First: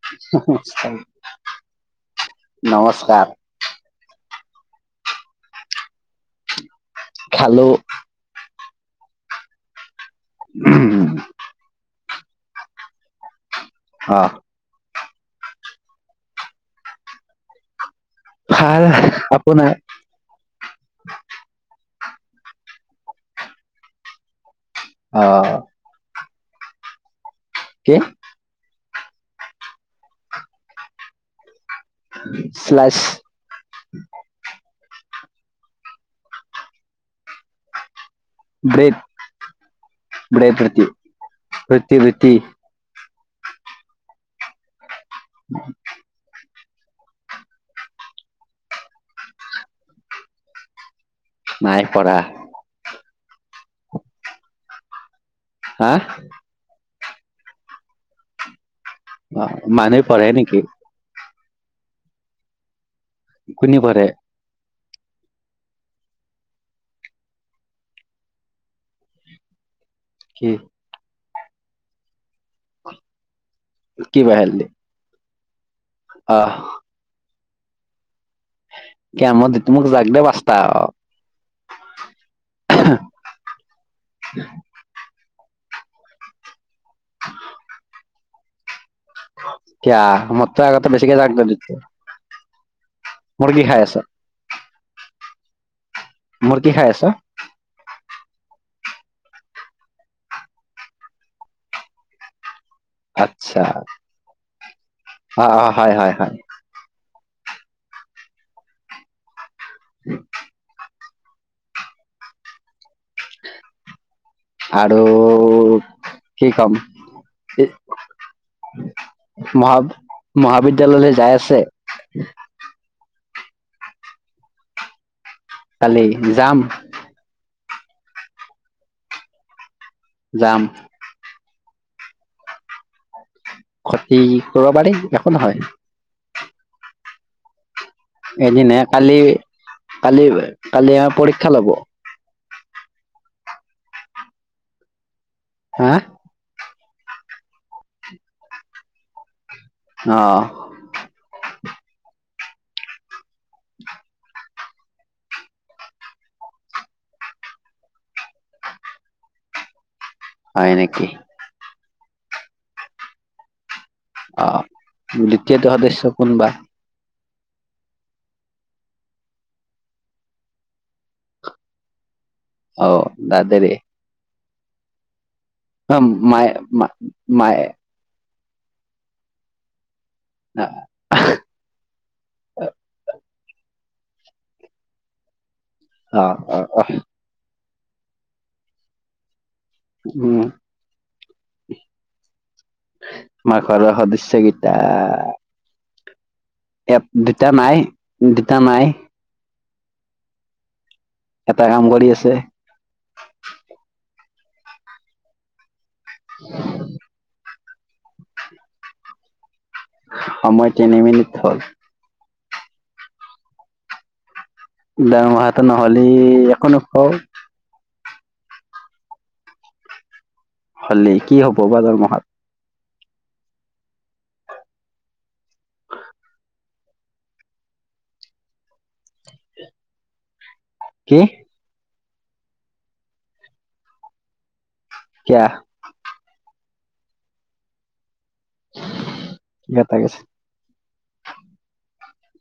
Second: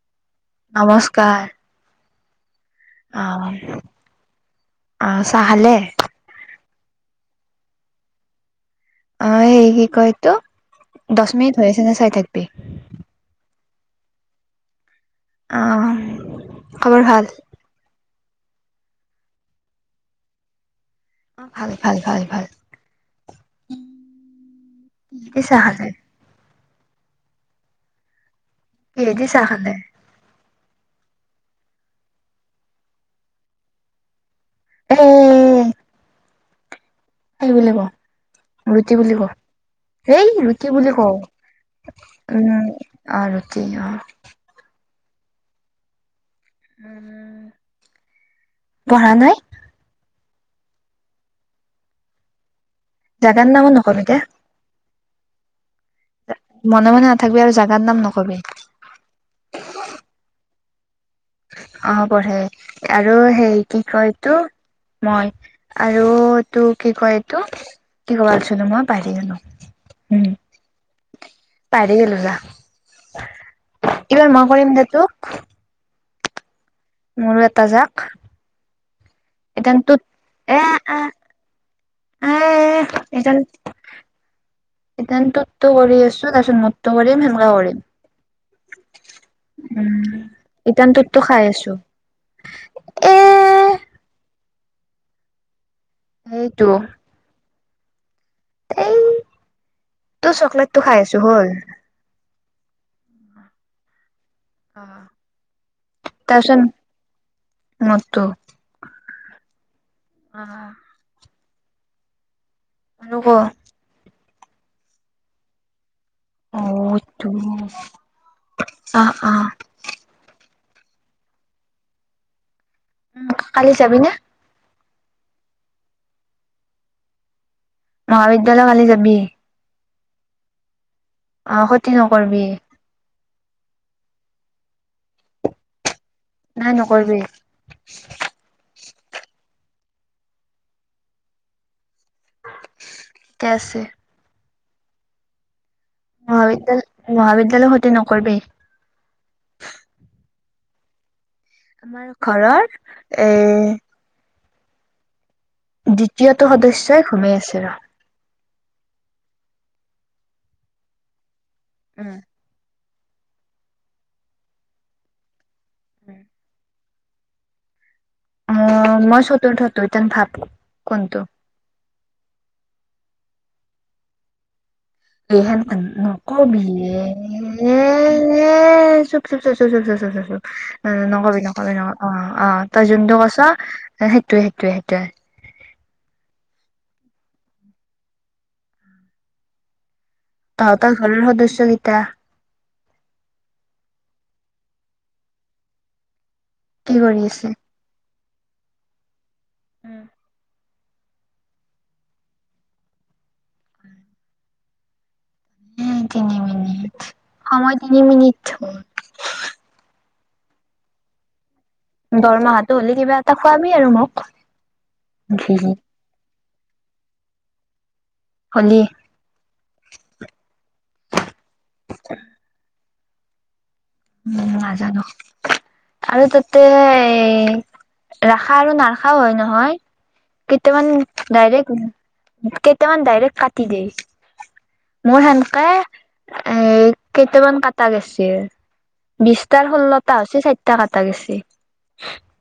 [unintelligible] নমস্কাৰ আহ আহ চাহ খালে। খালোঁ। অ এই হেই ক ত' দশ মিনিট হৈ আছেনে চাই থাক [unintelligible] হা অম খবৰ ভাল। ভাল আপোনাৰ অ ভাল ভাল ভাল কি অ দি চাহ খাইছে? কি? কিহেদি চাহ খালে? স্লাছ। উম আহিবলে ক ব্ৰেড ৰুটি বুলি ক, হেই ৰুটি বুলি ক, ৰুটি ৰুটি উম। অঁ ৰুটি অঁ। হয়। পঢ়া নাই। নাই পঢ়া। জাগা নামো নকবি দেই। হা মনে মনে নাথাকোৱে আৰু জাগাৰ নাম নকবি। অ মানুহে পঢ়ে নেকি? অ পঢ়ে। আৰু সেই কোনে কি পঢ়ে কয়টো? মই আৰু এইটো কি কয় এইটো, কি কব আহিছিলো মই পাহৰি গলো। কি? পাৰি গলা কি এইবাৰ মই বাহেলি কৰিম দে তোক। অ। মোৰো এটা যাক। হয়। কি আমত দি তু এদান মোক তোত যাক দে বচ্তা। এ আ এ এডাল এডাল টোত টো কৰি আছো তাৰপিছত মোতটো কৰিম সেনেুৱা কৰিম। কিয়া উম মোত কৈ আগাতে ইটান বেছিকে তোৰতো খাই যাবটো। আছো এ মুৰ্গী খায় আছ। সেইটো মুৰ্গী খাই আছ। এই তোৰ চকলেটটো খাই আছো হল। আত্ছা। অ অ হয় হয়। তাৰপিছত মোৰতো অ। অনো ক। আৰু কি অ কম তো হি আহ আহ মহা মহাবীৰ বিদ্যালয়লৈ যাই আছে? উম কালি যাবি নে? কালি যাম। মহাবিদ্যালয় কালি যাবি? যাম। অ খতি নকৰিবি। ক্ষতি কৰিব পাৰি একো নহয়। নাই নকৰবি। এদিন হে কালি, কালি কালি আমাৰ পৰীক্ষা ল'ব। -কে আছে। হা মহাবিদ্যালয়- মহাবিদ্যালয় খতি নকৰিবি। অ আমাৰ ঘৰৰ- এ দ্বিতীয়টো সদস্যই ঘুমেই আছে ৰ। হয় নেকি? উম। অ দি দ্বিতীয়টো সদস্য কোনবা? অ মই চতুৰ্থটো ইতেন ভাব কোনটো? অ দাদাৰে। এইহেন মায়ে নকবি মা- এ মায়ে হে। [unintelligible] [unintelligible] নকবি, নকবি, নকবি অ', অ', তই যোনতো কৈছ সেইটোয়ে, সেইটোয়ে, সেইটোয়ে। অ', অ', অ' উম তহঁতৰ ঘৰৰ সদস্য কেইটা? আমাৰ [unintelligible] কি এ, কৰি আছে দুটা নাই। দুটা নাই। উম। এটা কাম কৰি আছে। [unintelligible] তিনি মিনিট সময় তিনি মিনিট। সময় তিনি মিনিট হ'ল। দৰমহাটো হ'লে কিবা এটা খোৱাবি আৰু মোক। দৰমহাটো নহ'লি [unintelligible] হলি হ'লি কি হ'ব বা দৰমহাত উ নাজানো আৰু তাতে ৰাখা আৰু নাৰখাও হয় নহয়? কেইতামান কি ডাইৰেক্ট। কেইটামান ডাইৰেক্ট কাটি দেই। মোৰ কিয়া সানকে এ কেইটামান কটা গেছিল। বিশটাৰ কিবা এটা ষোল্লটা গৈছে হৈছে চাৰিটা কটা গেছি। [unintelligible]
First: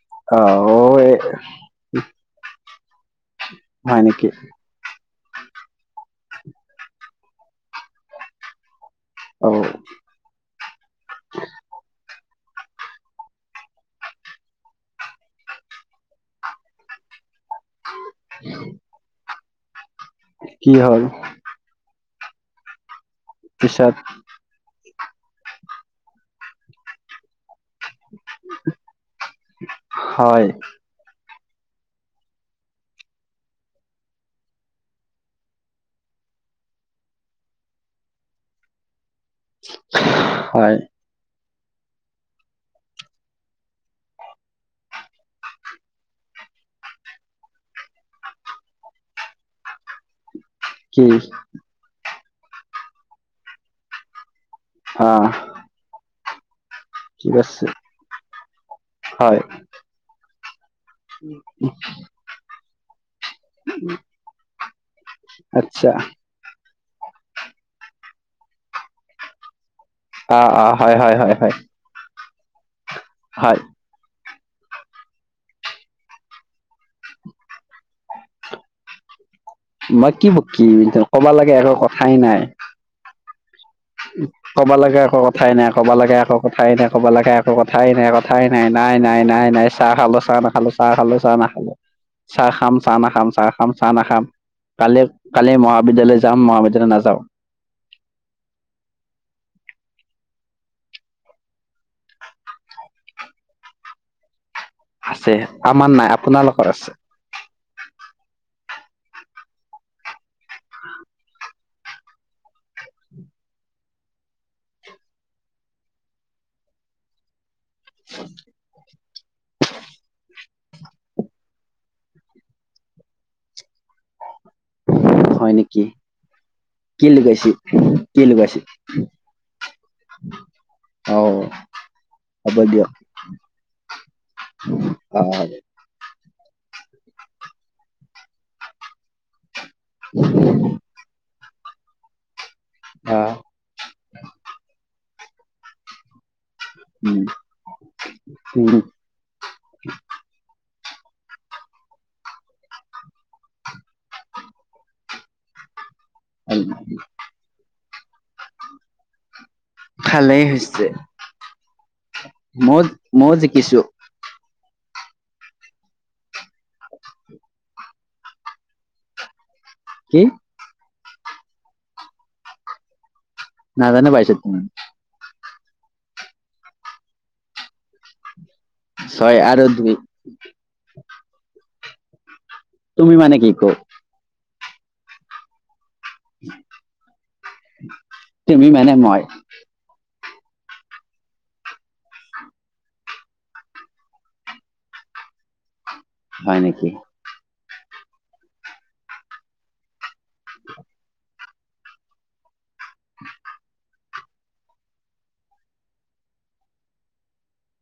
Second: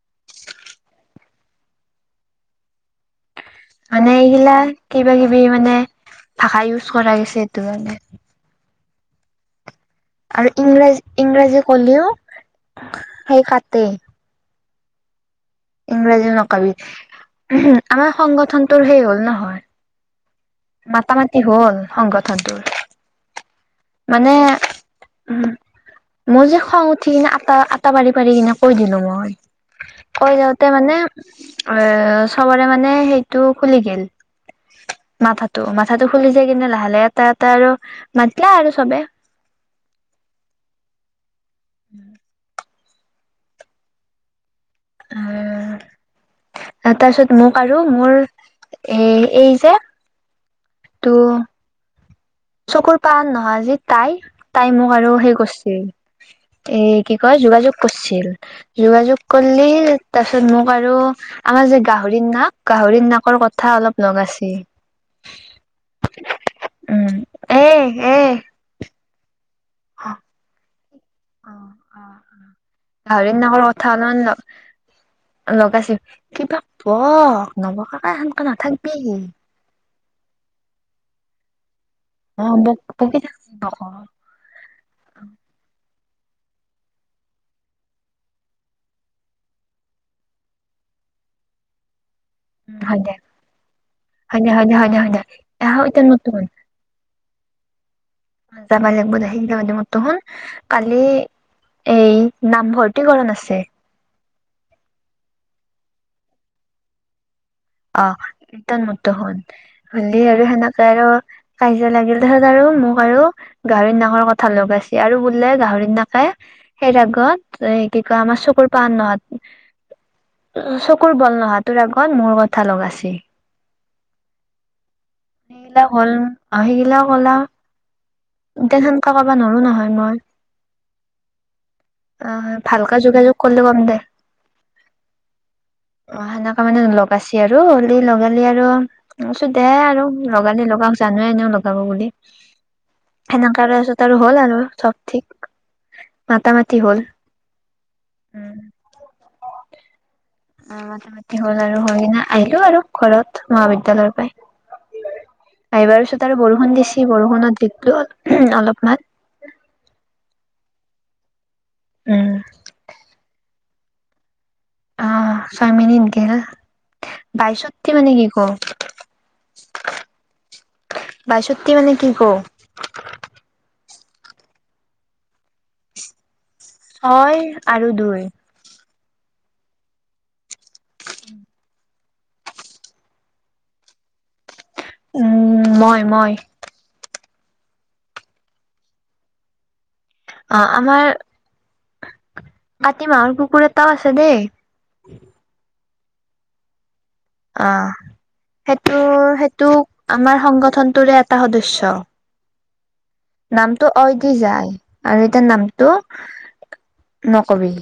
অ'। হয় মানে এই নেকি গিলা কিবা কিবি মানে ভাষা ইউজ কৰা গৈছে এইটো কাৰানে। অ'। ইংৰাজী ইংৰাজী কলেও সেই কাটে। ইংৰাজী নকবি। উ আমাৰ সংগঠনটোৰ সেই হ'ল নহয় কি হ'ল মাতা মাটি হ'ল সংগত তন্ত [unintelligible] পিছত উ, মই যে খং উঠি কিনে, আটা আটা পাৰি পাৰি কিনে কৈ দিলো মই, কৈ হয় যাওঁতে মানে এ চবৰে মানে সেইটো খুলি গ'ল। মাথাটো, মাথাটো খুলি যায় কিনে লাহে-লাহে এটা এটা আৰু মাতিলো আৰু চবে। হয়। [inaudible] উম। তাৰপিছত মোক আৰু মোৰ এ, এই যে কি। তো চকুৰ পান নহয় আজি তাই তাই মোক অ আৰু সেই কৰিছিল। [inaudible] এ কি ঠিক কয় আছে যোগাযোগ কৰিছিল, যোগাযোগ হয় কললি তাৰ [unintelligible] বাৰু আমাৰ যে গাহৰিৰ নাম গাহৰি ন কথা অলপ লগাইছি আচ্ছা উম'। এ-এ। অ'-অ'-হয়-হয়-হয়-হয়। [inaudible] গাহৰি নাঙৰ কথা অল [unintelligible] লগাইছো কিবা বক, নবকাকে সেনকে নাথাকবি মই কি বকিম ক'বা লাগে এৰ ক অ' বক বকি থাক। ক'ব লাগে একো কথাই নাই, ক'ব লাগে এক কথাই নাই, কব লাগা একো কথাই নাই, কথাই নাই- নাই-নাই-নাই-নাই চাহ খালো, চাহ নাখালো, চাহ খালো, চাহ নাখালো। চাহ খাম, চাহ হয় দে নাখাম, চাহ খাম, চাহ নাখাম হয় দে হয় দে হয় দে হয় দে কালি-কালি আহ এতিয়া মহাবিদ্যালয় মোৰতো যাম, শুন মহাবিদ্যালয় নাযাওঁ। যাবা লাগিব দে, সেইলা বাদ দি মোৰটো শুন, কালি এই নামভৰ্তিকৰণ আছে। আছে আমাৰ নাই, আপোনালোকৰ আছে। অ' তই মোৰটো শুন হ'লি আৰু সেনেকে আৰু কাজিয়া লাগিল, তাৰ পিছত আৰু মোক আৰু গাহৰি নাকৰ কথা লগাইছে আৰু বোলে গাহৰিৰ নাকে সেইৰ আগত এ কি কয় আমাৰ চকুৰ পাণ নহয় উ, চকুৰ বল নহা তোৰ আগত মোৰত কথা লগাইছি। হয় নেকি সেইগিলাক হ'ল, সেইগিলাক কি ক'লা লগাইছে কি লগাইছে সেনকে ক'ব নোৱাৰো নহয় মই, অ অহ হ'ব দিয়ক ভালকে যোগাযোগ কৰিলে কম দে। অ' সেনেকা মানে লগ বাচি আৰু হলি, লগালি আৰু দে আৰু লগালি লগাও, জানোৱে এনেও লগ ব বুলি আহ সেনেকা পাছত আৰু হ'ল আৰু চব ঠিক মাতা ম উম-উম। অ' মথা মতি হ'ল আৰু হৈ কিনা আহিলো আৰু ঘৰত মহাবিদ্যালয়ৰ পৰাই আহিবাৰ তাৰে বৰষুণ দিছি বৰষুণত দিকলো অলপমান যে উম মই-মই জি কিছু অ' ছয় মিনিট গেল। বাইশত [unintelligible] কি। বাাসতি মানে কি ক। [unintelligible] ছয় আৰু দুই। ছয় আৰু দুই। [unintelligible] তুমি মানে কি কয় উম মই মই তুমি মানে মই। অ', আমাৰ কাতি মাহৰ কুকুৰ এটাও আছে দেই। হয় নেকি? অ', সেইটো সেইটো আমাৰ সংগঠনতোৰে এটা সদশ্য। নামটো অ' দি যায় আৰু এতিয়া নামটো নকবি।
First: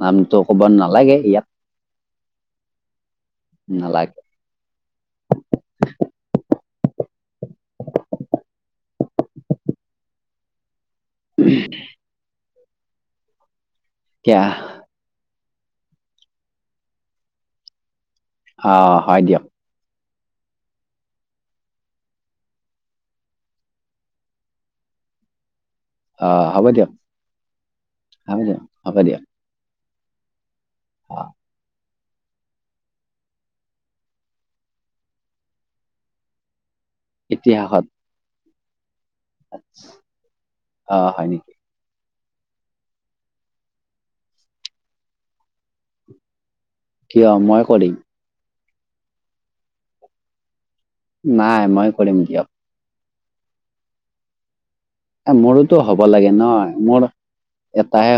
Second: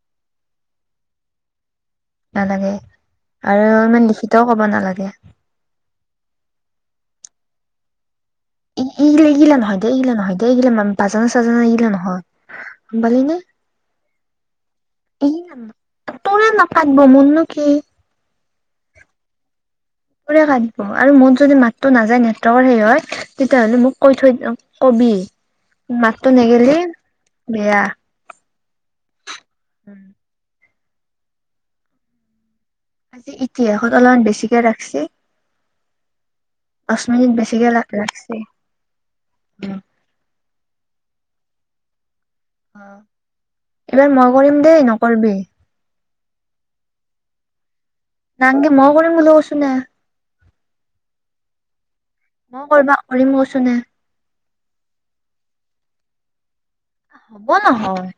নামটো ক'ব নালাগে ইয়াত। নালাগে। আৰু ইমান নালাগে লিখিতও ক'ব নালাগে। [inaudible] এইগিলা এইগিলা নহয় দে, এইগিল নহয় দে, এইগিলা মান বাজান চাজানা এইগিলা নহয়। গম পালি নে? [unintelligible] এই ন তোৰে [unintelligible] মোৰ নো নেকি আহ হয় দিয়ক। পোৰা কামোৰ পাও আৰু মোৰ যদি মাতটো নাযায় নেটৱৰ্কৰ সে হয় তেতিয়াাহ'লে মোক কৈ থৈ কবি। মাত আহ নে হ'ব গেলি দিয়ক বেয়া। হ'ব দিয়ক হ'ব দিয়ক। উম। অহ আজি ইতিহাসত অলপমান বেছিকে ৰাখচি। দহ মিনিট বেছিকে ল-লাগচি। অহ'। হয় নেকি? অ', এইবাৰ মই কৰিম দেই নকৰিবি। কিয় মই কৰিম। নাঙে মই কৰিম বুলি কৈছো না। নাই মই কৰিম দিয়ক। মই কৰিবা কৰিম কচুনে এ মোৰোতো হ'ব লাগে নহয়। হ'ব নহয়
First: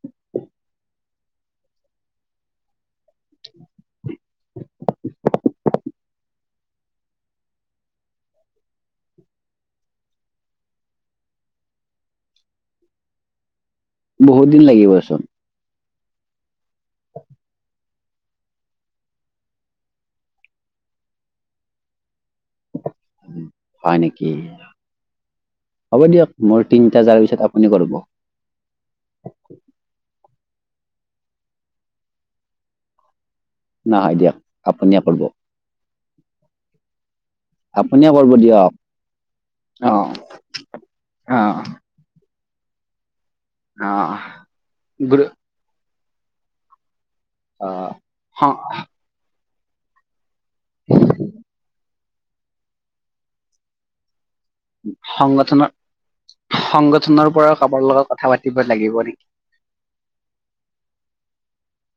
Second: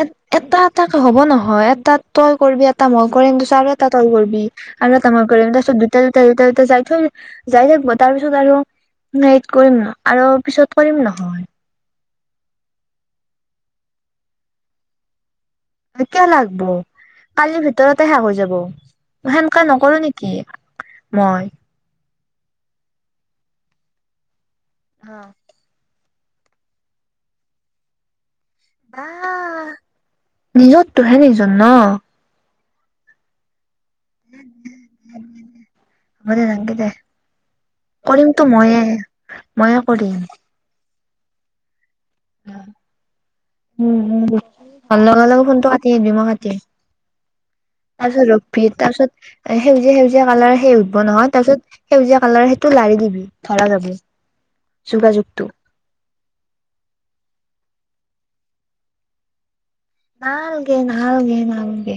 এ এটা-এটা হ'ব নহয় এটা তই কৰিবি এটা মই কৰিমছ আৰু এটা, তই কৰবি আৰু ত আমাৰ কৰে তাৰপিছত দু ত যাই থৈ যাই থাকিব তাৰ পিছত আৰু হে কৰিম আৰু পিছত কৰিম নহয়। বহুত দিন লাগিবচোন। কিয় লাগব কালিৰ ভিতৰতে শেষ হৈ যাব সেনেকাল নকৰো নেকি মই। উ হয় নেকি? অ', হ'ব দিয়ক মোৰ তিনিটা যাৰ পিছত আপুনি কৰিব। আহ নিজততটোহে নিজৰ ন। নাই দিয়ক আপুনিয়ে কৰিব। হব দে নাংগে দে। আপুনিয়ে কৰিম কৰিব তো দিয়ক ময়ে-ময়ে কৰিম অ', অহ, উম-উম ভাল গুৰু লগা-লগা ফোনটো কা তে বিমা খাতি। অ', তাৰপিছত সং ৰখবি তাৰপিছত সেউজীয়া-সেউজীয়া। কালাৰ সেই উঠব নহয় তাৰপিছত সেউজীয়া কালাৰ সেইটো লাৰি দিবি ধৰা যাব। যোগাযোগটো সংগঠনত, সংগঠনৰ পৰা কাৰবাৰ লগত কথা পাতিব লাগিব নেকি, নালগে নালগে নালগে।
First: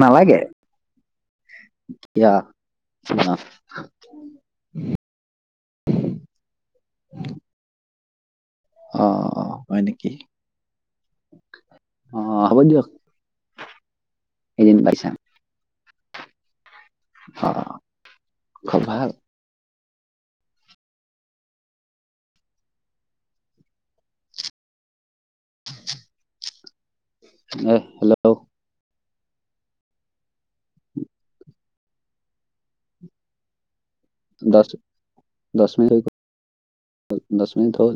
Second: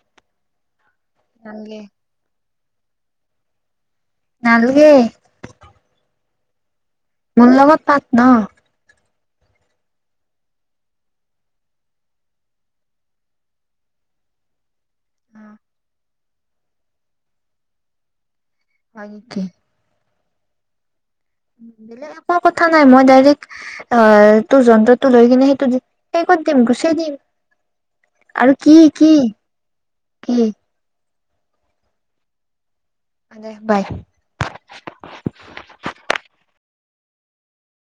নালাগে। নালগে কিয়? অ'। নালগে। মল লগত পাত ন'। অ' অ' হয় নেকি অ হ'ব দিয়ক এদিন পাইছ। অ'। খুব ভাল হয়কে [unintelligible] বেলেগ এ কথা নাই মই ডাইৰেক্ অ তোৰ যন্তত, টো লৈ কিনে সেইটো সেইত, তেম গুচছে দিম। আহ হেল্ল'। আৰু কি কি? দে বাই। দ দছ দছ মি দছ মিনিট হ'ল।